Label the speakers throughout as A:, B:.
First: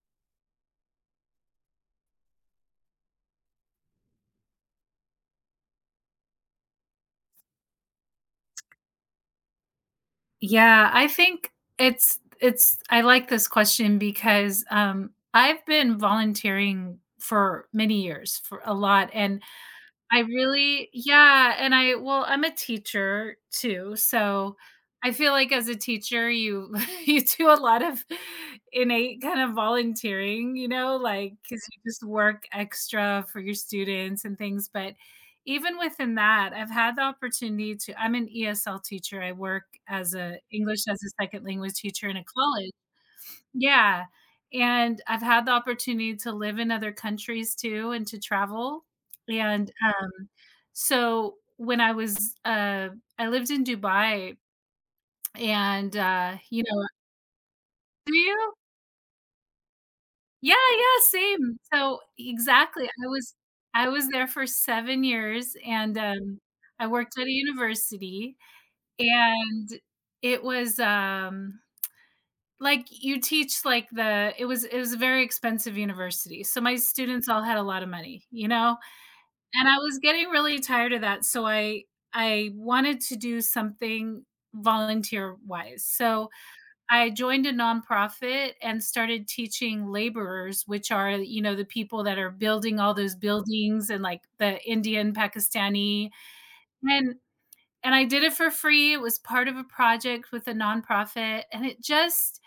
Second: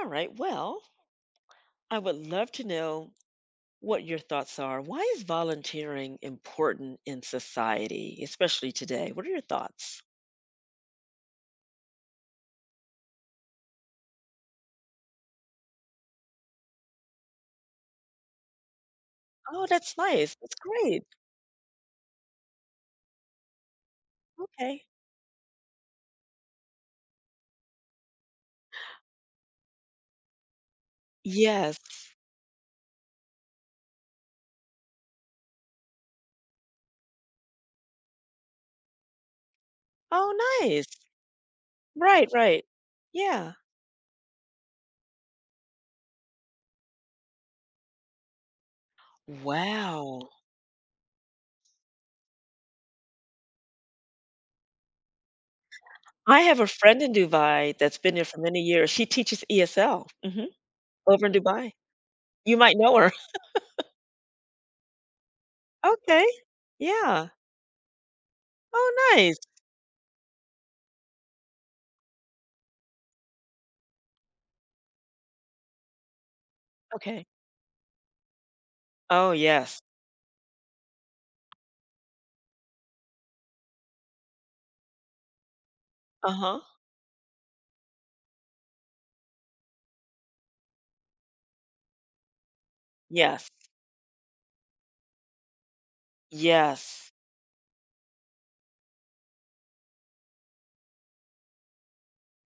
A: All right. Well, I would love to know what your thoughts are. Why is volunteering important in society, especially today? What are your thoughts?
B: Yeah, I think it's I like this question because, I've been volunteering for many years, for a lot, and
A: Oh, that's
B: I
A: nice. That's
B: really
A: great.
B: yeah, and I well, I'm a teacher too, so
A: Okay.
B: I feel like as a teacher, you you do a lot of innate kind of volunteering, because
A: Yes.
B: you just work extra for your students and things. But even within that, I've had the opportunity to I'm an ESL teacher. I work as
A: Oh,
B: a
A: nice.
B: English as a second language teacher in a
A: Right, right.
B: college,
A: Yeah.
B: yeah, and I've had the opportunity to live in other countries too and to travel. and,
A: Wow.
B: um, so when I was, I lived in Dubai and,
A: I have
B: you
A: a
B: know
A: friend in Dubai that's
B: Do
A: been there for
B: you?
A: many years. She teaches ESL, mhm,
B: Yeah, yeah,
A: over in
B: same.
A: Dubai.
B: So
A: You might
B: exactly,
A: know her.
B: I was there for seven years and,
A: Okay.
B: I worked at a
A: Yeah.
B: university,
A: Oh, nice.
B: and it was, Like, you teach, like, the it was a very expensive university, so my
A: Okay.
B: students all had a lot of money, you know?
A: Oh,
B: And I
A: yes.
B: was getting really tired of that, so I wanted to do something volunteer-wise, so
A: Uh huh.
B: I joined a nonprofit and started teaching laborers, which are, you know, the people that are building all those
A: Yes.
B: buildings and, like, the Indian, Pakistani
A: Yes.
B: and and I did it for free. It was part of a project with a nonprofit, and it just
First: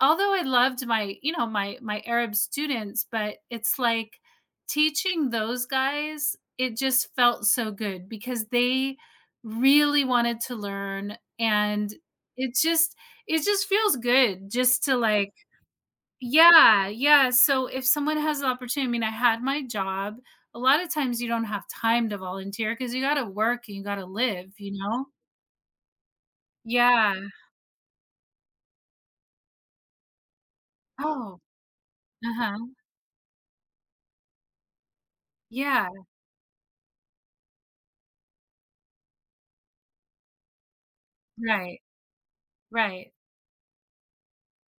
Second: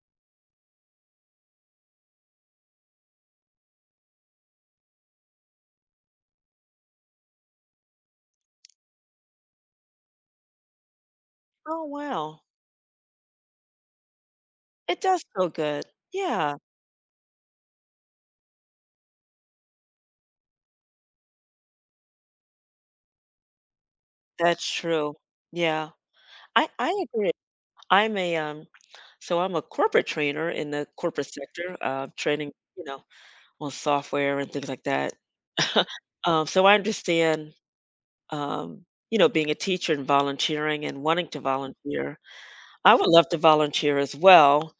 B: although I loved my, you know, my Arab students, but it's like teaching those guys, it just felt so good because they really wanted to learn.
A: Oh,
B: And
A: wow.
B: it just it just feels good just to
A: It does
B: like
A: feel good. Yeah,
B: yeah, yeah. So if someone has the opportunity, I mean, I had my job. A lot of times you don't have time to volunteer because you got to work and you got to live,
A: that's
B: you know?
A: true. Yeah, I
B: Yeah.
A: agree. I'm I'm a corporate trainer in the corporate
B: Oh,
A: sector,
B: uh
A: training,
B: huh.
A: you know, on software and things like that.
B: Yeah.
A: So I understand, you know, being a teacher and volunteering and wanting to
B: Right.
A: volunteer. I would
B: Right.
A: love to volunteer as well,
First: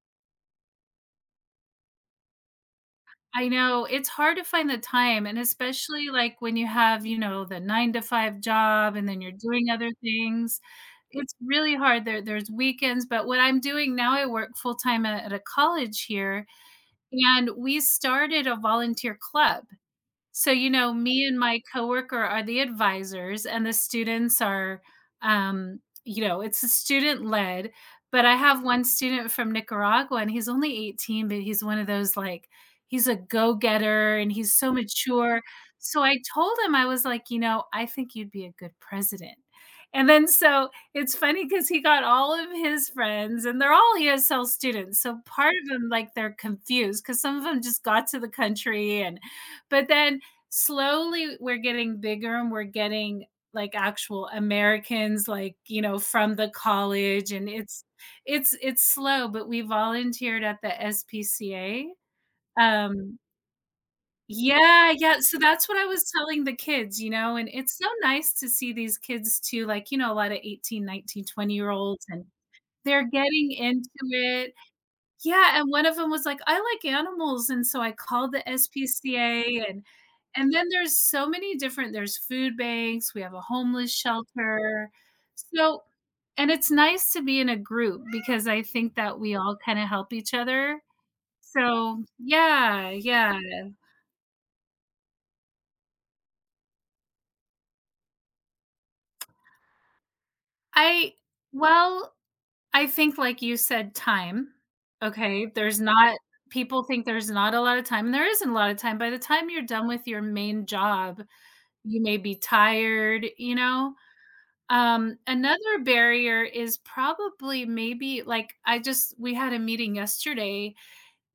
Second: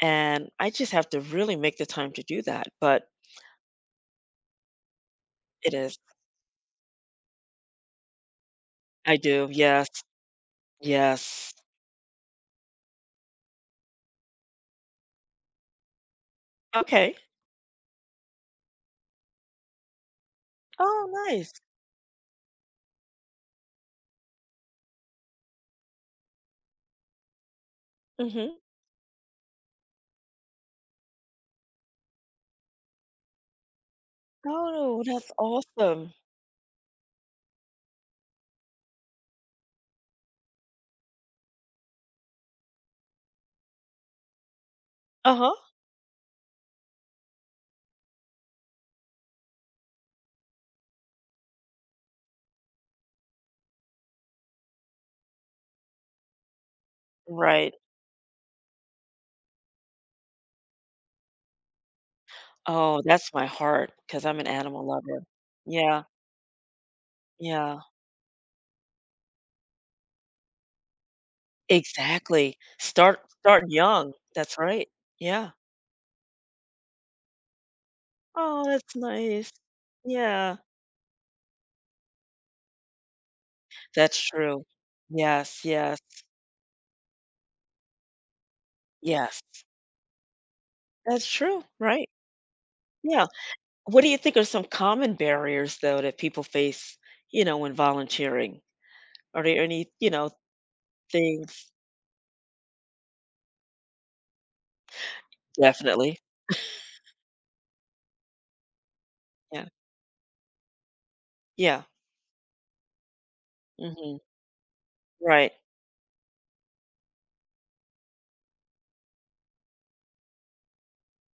A: and I just have to really make the time to do that, but
B: I know, it's hard to find the time, and
A: it is.
B: especially, like, when you have, you know, the 9 to 5 job and
A: I
B: then you're
A: do.
B: doing
A: Yes.
B: other things. It's
A: Yes.
B: really hard. There's weekends. But what I'm doing now, I work full-time at a college here,
A: Okay.
B: and we started a volunteer club. So, you know,
A: Oh,
B: me and
A: nice.
B: my coworker are the advisors, and the students are, it's a student led. But I
A: Mhm.
B: have one student from Nicaragua, and he's only 18, but he's one of those he's a go getter and he's so
A: Oh, that's
B: mature. So
A: awesome.
B: I told him, I was like, you know, I think you'd be a good president. And then so It's funny because he got all of his friends, and they're all ESL students. So part
A: Uh-huh.
B: of them, like, they're confused because some of them just got to the country. And but then slowly we're getting bigger and we're getting like actual Americans, like, you know, from the college. And
A: Right.
B: it's slow, but we volunteered at the SPCA.
A: Oh,
B: Um
A: that's my heart because 'cause I'm an animal
B: yeah, yeah,
A: lover.
B: so that's what I
A: Yeah,
B: was telling the kids, you know, and it's
A: yeah,
B: so nice to see these kids too, like, you know, a lot of 18, 19, 20 year olds and
A: exactly.
B: they're getting
A: Start
B: into
A: young.
B: it,
A: That's right. Yeah.
B: yeah. And one of them was like, "I like animals," and so I called the
A: Oh, that's nice.
B: SPCA. And
A: Yeah,
B: then there's so many different there's food banks, we have a homeless
A: that's true.
B: shelter.
A: Yes,
B: so
A: yes,
B: and it's nice to be in a group because I think that we
A: yes.
B: all kinda help each other,
A: That's true,
B: so
A: right.
B: yeah,
A: Yeah.
B: yeah.
A: What do you think are some common barriers, though, that people face, you know, when volunteering? Are there any, you know,
B: I
A: things?
B: Well, I think like you said, time, okay? There's not
A: Definitely.
B: People think there's not a lot of time, and there isn't a lot of time. By the time you're
A: Yeah.
B: done with your main job,
A: Yeah.
B: you may be tired, you know?
A: Mhm. Right.
B: Another barrier is probably maybe like I just we had a meeting yesterday,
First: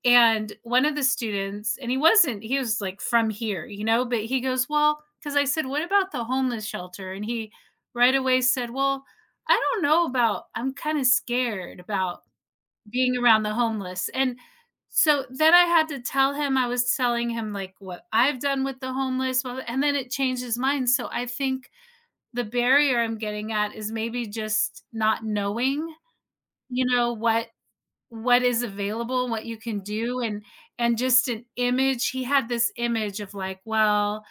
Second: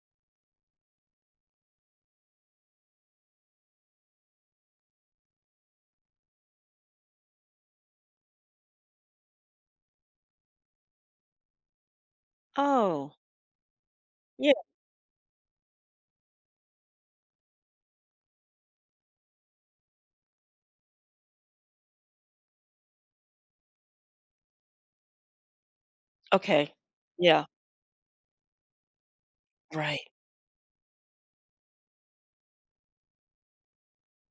B: and one of the students and he wasn't he was like from here, you know, but he goes, "Well," because I said, "What about the homeless shelter?" And he right away said, "Well, I don't know about I'm kind of scared about
A: Oh.
B: being around the homeless." And
A: Yeah.
B: so then I had to tell him, I was telling him, like, what I've done with the homeless, well, and then it changed his mind. So I think the barrier I'm getting at is maybe just not knowing,
A: Okay.
B: you know,
A: Yeah.
B: what is available, what you can
A: Right.
B: do. And just an image He had this image of like, "Well,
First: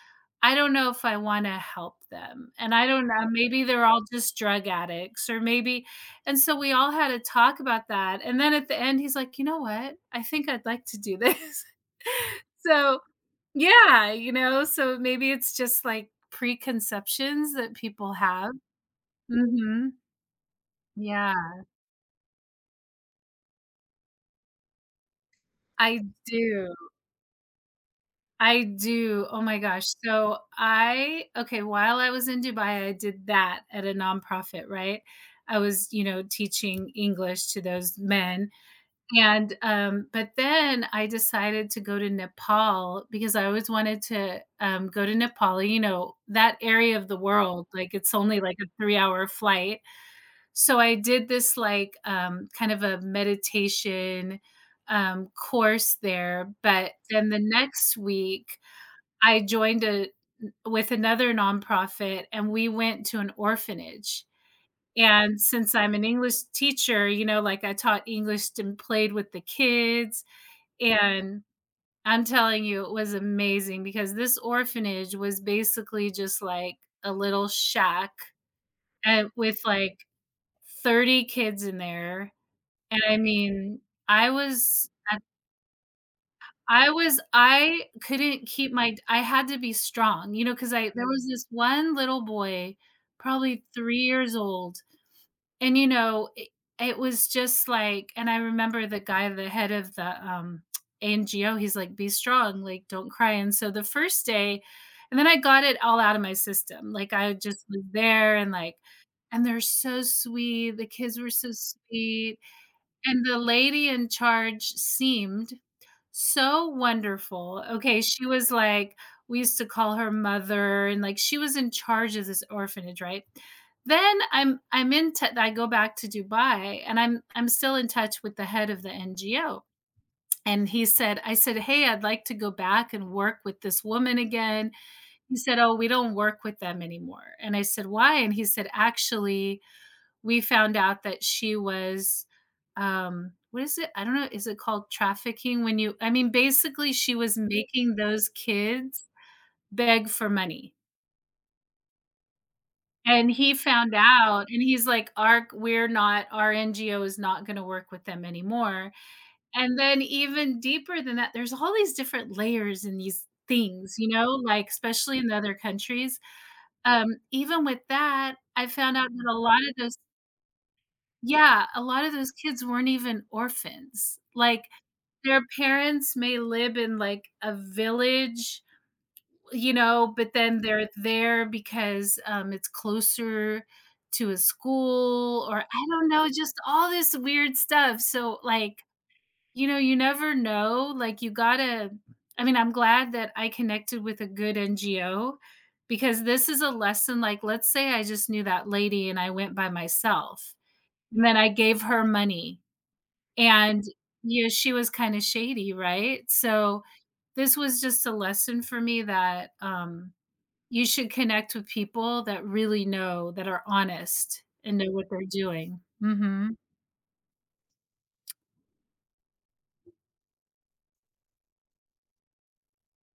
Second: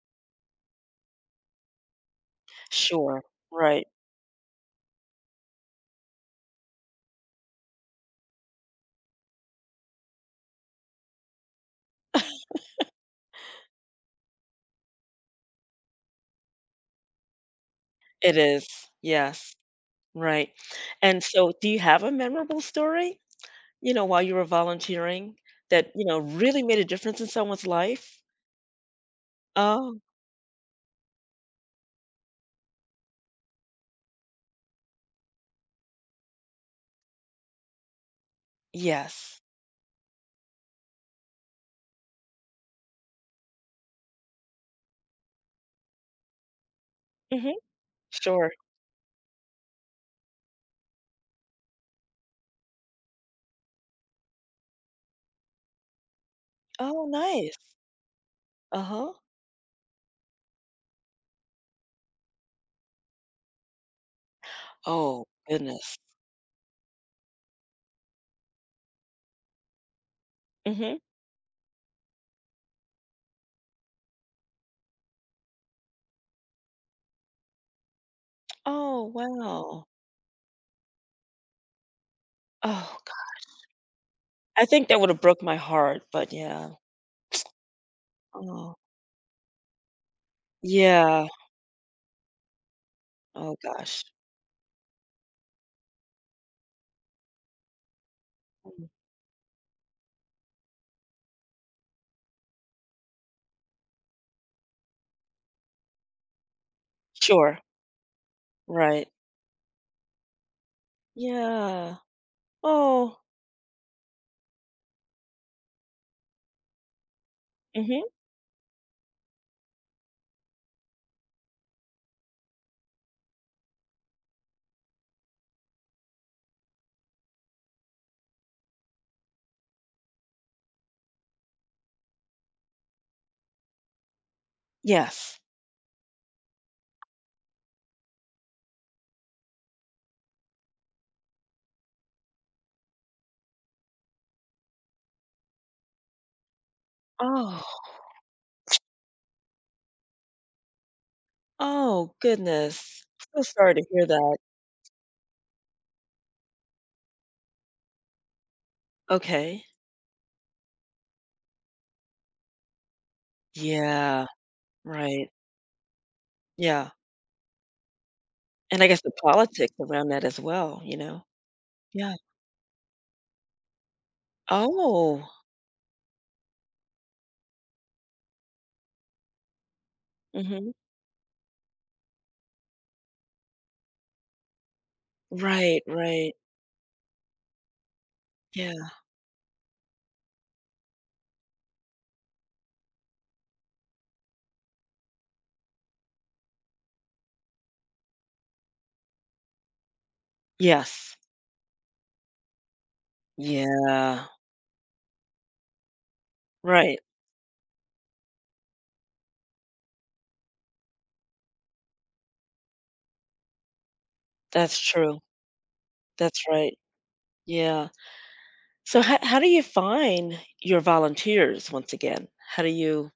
B: I don't know if I wanna help them, and I don't
A: Sure.
B: know, maybe they're
A: Right.
B: all just drug addicts or maybe." And so we all had a talk about that, and then at the end, he's like, "You know what? I think I'd like to do this." So yeah, you know, so maybe it's just like preconceptions that people
A: It
B: have.
A: is. Yes.
B: Mhm.
A: Right. And
B: Yeah,
A: so do you have a memorable story, you know, while you were volunteering that, you
B: I
A: know, really
B: do.
A: made a difference in someone's life?
B: I do. Oh my gosh.
A: Oh,
B: So I Okay, while I was in Dubai, I did that at a nonprofit, right? I was, you know, teaching English to those men.
A: yes.
B: And but then I decided to go to Nepal because I always wanted to go to Nepal, you know, that area of the
A: Mhm.
B: world. Like it's only
A: Sure.
B: like a 3 hour flight. So I did this like kind of a meditation course there. But
A: Oh,
B: then the
A: nice.
B: next week,
A: Uh-huh.
B: I joined a with another nonprofit, and we went to an orphanage.
A: Oh,
B: And since I'm
A: goodness.
B: an English teacher, you know, like, I taught English and played with the kids.
A: Mhm.
B: And I'm telling you, it was amazing because this orphanage was basically just, like, a little shack,
A: Oh,
B: and with,
A: wow.
B: like, 30 kids in there.
A: Oh,
B: And I
A: god.
B: mean, I
A: I
B: was,
A: think that would've broke my heart, but yeah.
B: I couldn't keep
A: Oh.
B: my I had to be strong, you know, because I there was
A: Yeah.
B: this one little boy,
A: Oh
B: probably 3
A: gosh.
B: years old, and, you know, it was just like and I remember
A: Mm.
B: the guy, the head of the, NGO, he's like, "Be strong, like, don't cry," and so the first day and then I got it all out of my system, like, I
A: Sure.
B: just was there and, like
A: Right.
B: and they're so sweet, the kids were so
A: Yeah.
B: sweet.
A: Oh.
B: And the lady in charge seemed so wonderful. Okay,
A: Mhm.
B: she was like we used to call her mother, and like she was in charge of this orphanage, right? Then I'm in t I go back to Dubai and I'm still in touch with the head of the NGO. And he said I said, "Hey, I'd like to go back and work with this woman again." He
A: Yes.
B: said, "Oh, we don't work with them anymore." And I said, "Why?" And he said, "Actually, we found out that she was what is it? I don't know. Is it called trafficking when you basically she was
A: Oh.
B: making those kids beg for money."
A: Oh, goodness.
B: And
A: So
B: he
A: sorry to
B: found
A: hear that.
B: out, and he's like, "Our "We're not our NGO is not going to work with them anymore."
A: Okay.
B: And then even deeper than that, there's all these different layers in these things, you
A: Yeah,
B: know, like especially
A: right.
B: in other countries.
A: Yeah,
B: Even with that, I
A: and I
B: found
A: guess
B: out
A: the
B: that a lot
A: politics
B: of those
A: around that as well, you know?
B: yeah, a lot of
A: Yeah.
B: those kids weren't even orphans. Like,
A: Oh.
B: their parents may live in, like, a village, you know, but then
A: Mhm.
B: they're there because, it's closer to a school, or
A: Right,
B: I don't know,
A: right.
B: just all this weird stuff. So, like,
A: Yeah.
B: you know, you never know, like, you gotta I mean, I'm glad that I connected with a good NGO, because this is a lesson. Like, let's say I just knew that lady and I went by myself,
A: Yes.
B: and then I gave her money. And,
A: Yeah.
B: yeah, she was kinda shady, right? So
A: Right.
B: this was just a lesson for me that, you should connect with people that really know, that are honest and
A: That's
B: know what
A: true.
B: they're doing.
A: That's
B: Mhm.
A: right. Yeah. So how do you find your volunteers once again? How do you?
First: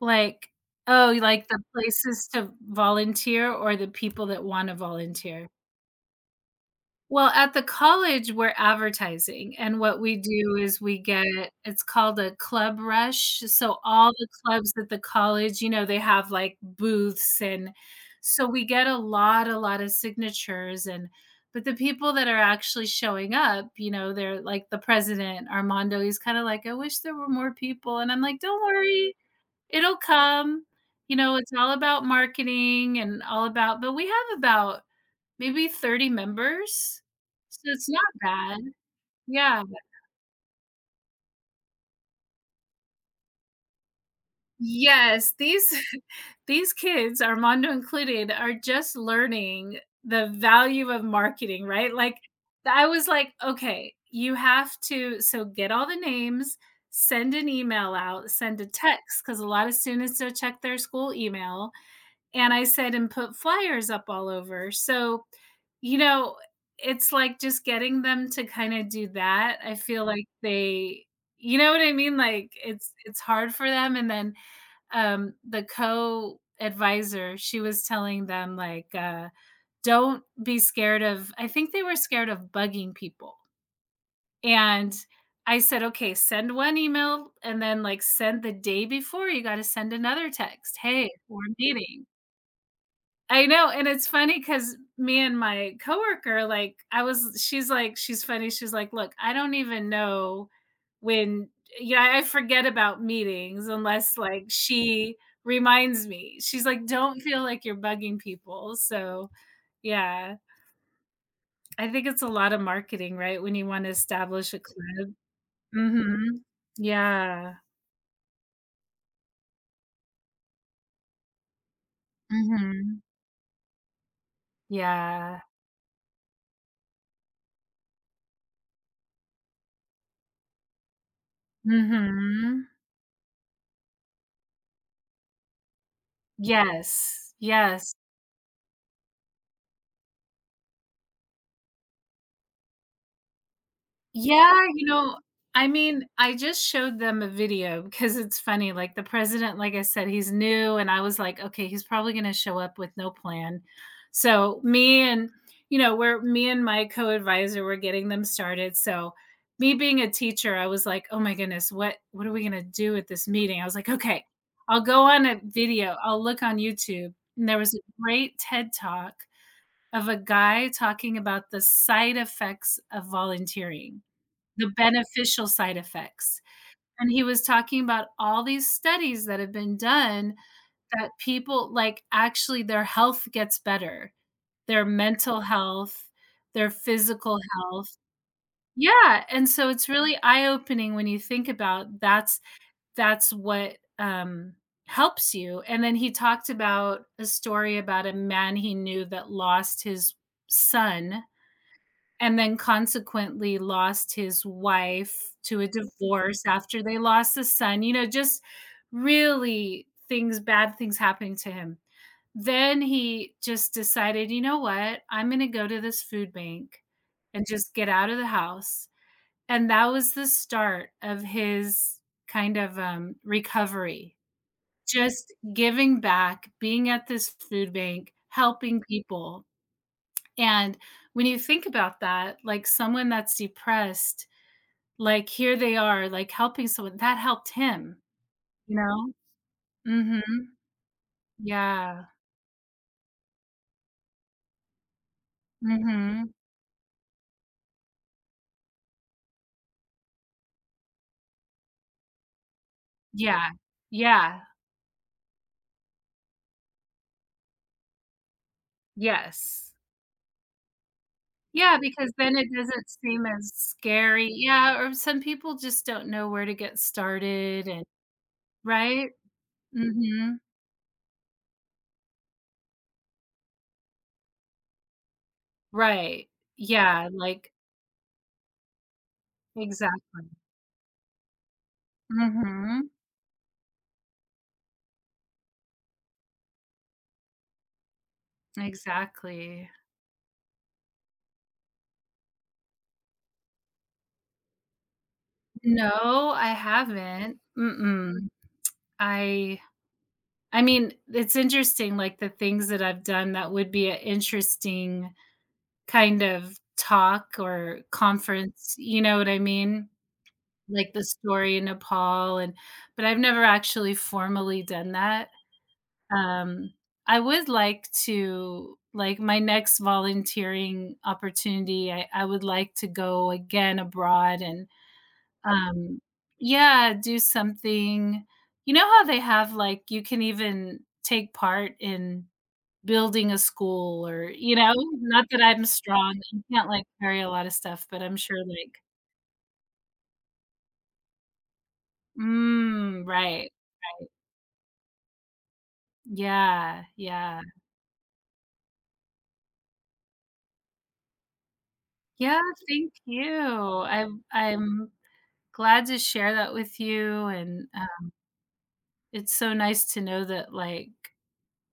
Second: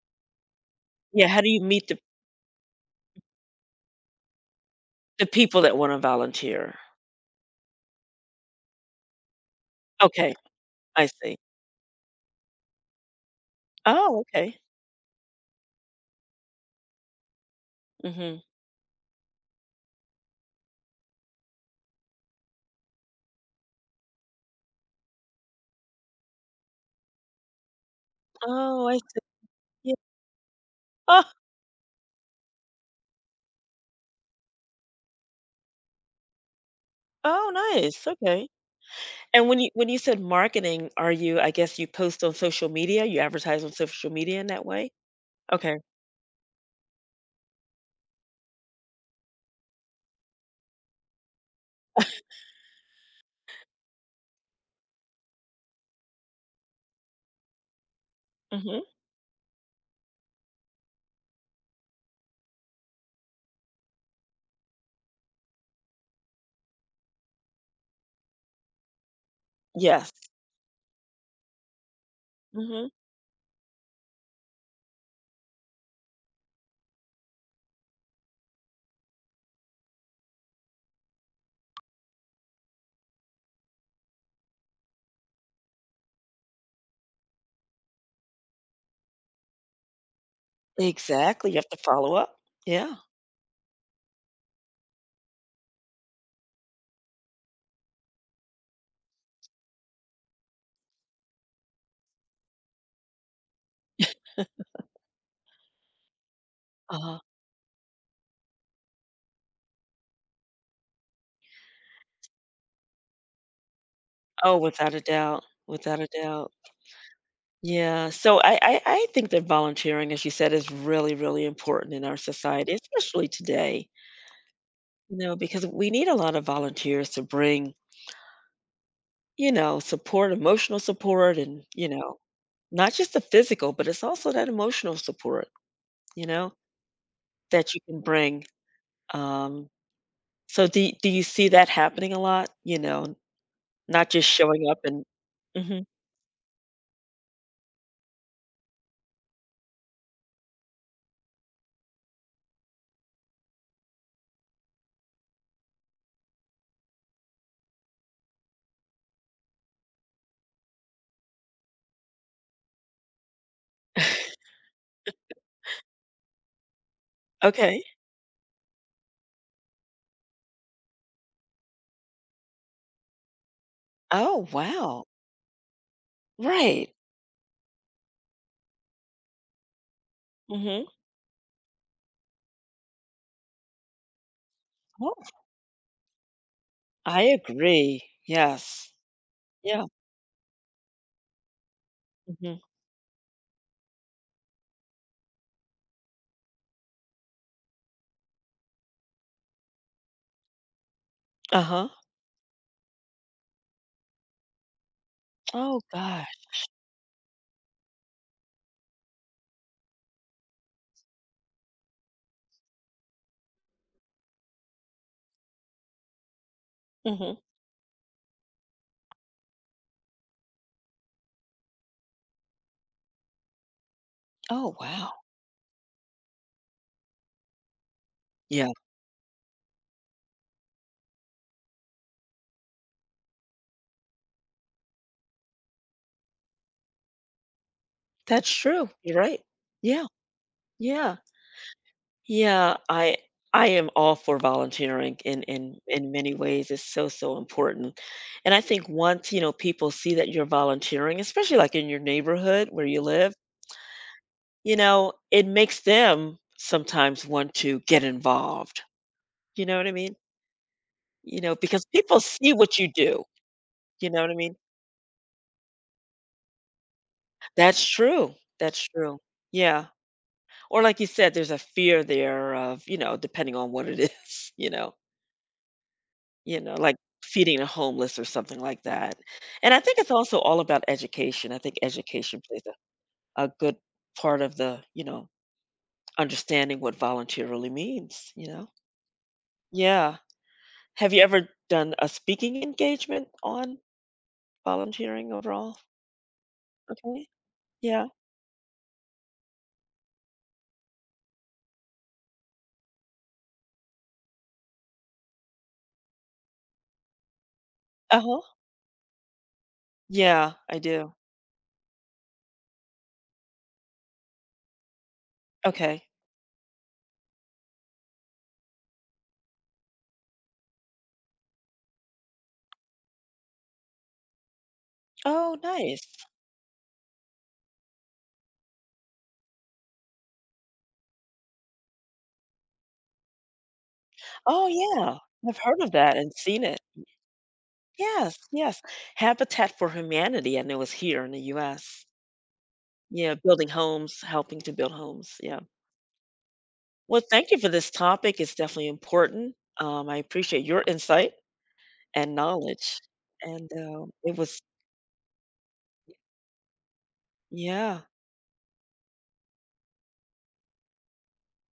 B: Like, oh,
A: Yeah, how
B: like
A: do
B: the
A: you meet the
B: places to volunteer or the people that wanna volunteer.
A: people that wanna volunteer?
B: Well, at the college, we're advertising, and what we
A: Okay,
B: do is we
A: I see.
B: get it's called a club rush, so all
A: Oh,
B: the
A: okay.
B: clubs at the college, you know, they have, like, booths. And
A: Mhm.
B: so we get a lot of signatures. And But the people that are actually showing up, you know, they're like the president, Armando, he's kinda like, "I wish there were more people," and I'm like, "Don't
A: Oh, I
B: worry,
A: see. Yeah.
B: it'll come." You
A: Oh
B: know, it's all about marketing and all about but we have about maybe 30 members?
A: oh,
B: So it's not
A: nice, okay.
B: bad.
A: And
B: Yeah.
A: when you said marketing, are you, I guess you post on social media? You advertise on social media in that way?
B: Yes, these
A: Okay.
B: these kids, Armando included, are just learning the value of marketing, right? Like, I was like, "Okay, you have to get all the names, send an email out, send a
A: Mhm.
B: text because a lot of students don't check their school email." And I said, "And put flyers up all over." You know, it's like just getting them to kinda do that. I feel
A: Yes.
B: like they you know what I mean? Like,
A: Mhm.
B: it's hard for them, and then, the co-advisor, she was telling them, like, "Don't be scared of." I think they were scared of bugging people, and I said, "Okay, send one email, and then, like, send the day before, you gotta send another text. Hey, 'Hey, we're
A: Exactly, you have to
B: meeting.'"
A: follow up. Yeah.
B: I know, and it's funny because me and my coworker, like, I was, she's like, she's funny. She's like, look, I don't even know when, yeah, I forget about meetings unless like she reminds me. She's like, don't
A: Uh-huh.
B: feel like you're bugging people. So yeah, I think it's a lot of marketing, right? When you want to establish
A: Oh,
B: a
A: without a
B: club.
A: doubt, without a
B: Mm-hmm.
A: doubt.
B: Yeah.
A: Yeah, so I think that volunteering, as you said, is really, really important in our society,
B: Mm-hmm.
A: especially today, you know,
B: Yeah.
A: because we need a lot of volunteers to bring. You know, support, emotional support, and, you know,
B: Mm-hmm.
A: not just the physical, but it's also that emotional support, you know,
B: Yes.
A: that you
B: Yes.
A: can bring. Um, so do do you see that happening a lot? You know, not just
B: Yeah,
A: showing up and.
B: I
A: Mhm.
B: mean, I just showed them a video because it's funny, like, the president, like I said, he's new, and I was like, "Okay, he's probably gonna show up with no plan." So, me and you know, we're me and my co-advisor were getting them started. So me being a teacher, I was like, "Oh my goodness, what are we gonna do at this meeting?" I was like, "Okay, I'll go on a video, I'll look on YouTube." And there was a
A: Okay.
B: great TED Talk of a guy talking about the side effects of volunteering.
A: Oh,
B: The
A: wow.
B: beneficial side effects,
A: Right.
B: and he was talking about all these studies that have been done
A: Mhm.
B: that people like, actually, their health gets better, their
A: Oh,
B: mental health, their
A: I
B: physical health.
A: agree. Yes.
B: Yeah, and so
A: Yeah.
B: it's really eye-opening when you think about
A: Mhm.
B: that's what, helps you, and then he talked about a story about a man he knew that lost his son
A: Uh-huh.
B: and then consequently lost his wife to a
A: Oh, gosh.
B: divorce after they lost a son, you know, just really things, bad things happening to him. Then he just decided, you know what? I'm going to go to this food bank
A: Mhm.
B: and just get out of the house. And that was the start of his kind of recovery,
A: Oh, wow.
B: just giving back, being at this food bank,
A: Yeah.
B: helping people. And when you think about that, like someone that's depressed, like here they are, like helping someone that helped him,
A: That's
B: you
A: true.
B: know?
A: You're right. Yeah.
B: Mhm.
A: Yeah.
B: Yeah.
A: Yeah, I am all for volunteering in in
B: Mhm.
A: many ways. It's so important. And I think once, you know, people see that you're volunteering, especially like in your neighborhood where you live,
B: Yeah. Yeah.
A: you know, it makes them sometimes want to get involved. You
B: Yes.
A: know what I mean? You know,
B: Yeah,
A: because
B: because
A: people
B: then it
A: see what you
B: doesn't seem
A: do.
B: as
A: You know
B: scary.
A: what I mean?
B: Yeah, or some people just don't know where to get started and
A: That's true. That's
B: right?
A: true. Yeah.
B: Mhm.
A: Or like you said, there's a fear there of, you know, depending on what it is, you know.
B: Right.
A: You know, like
B: Yeah, like
A: feeding the homeless or something like that. And I think it's
B: exactly.
A: also all about education. I think education plays
B: Mhm.
A: a good part of the, you know, understanding what volunteer really means, you know?
B: Exactly.
A: Yeah. Have you ever done a speaking engagement on volunteering overall?
B: No, I
A: Okay.
B: haven't.
A: Yeah.
B: Mm-mm. I I mean, it's interesting, like, the things that I've done that would be an interesting kind of talk or
A: Uh-huh.
B: conference, you know what I mean?
A: Yeah, I
B: Like the
A: do.
B: story in Nepal and but I've never actually formally done that.
A: Okay.
B: Um, I would like to like, my next volunteering opportunity, I would like to go again abroad and
A: Oh,
B: um,
A: nice.
B: yeah, do something. You know how they have, like, you can even take part in building a school or you
A: Oh,
B: know?
A: yeah.
B: Not that
A: I've
B: I'm
A: heard of that
B: strong
A: and
B: and
A: seen
B: can't,
A: it.
B: like, carry a lot of stuff, but I'm sure,
A: Yes,
B: like
A: yes. Habitat for Humanity, and it was here in the US.
B: Mm,
A: Yeah,
B: right.
A: building homes, helping to build homes. Yeah.
B: Yeah,
A: Well,
B: yeah.
A: thank you for this topic. It's definitely important. I appreciate your insight and
B: Yeah, thank
A: knowledge.
B: you.
A: And
B: I'm
A: it was,
B: I'm glad to share that with you, and,
A: yeah,
B: it's so nice to know that, like,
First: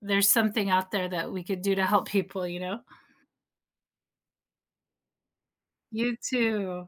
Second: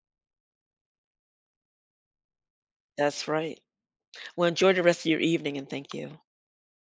B: there's something out there that we could do to help people, you know?
A: that's right. Well, enjoy the rest of your evening and thank
B: You
A: you.
B: too.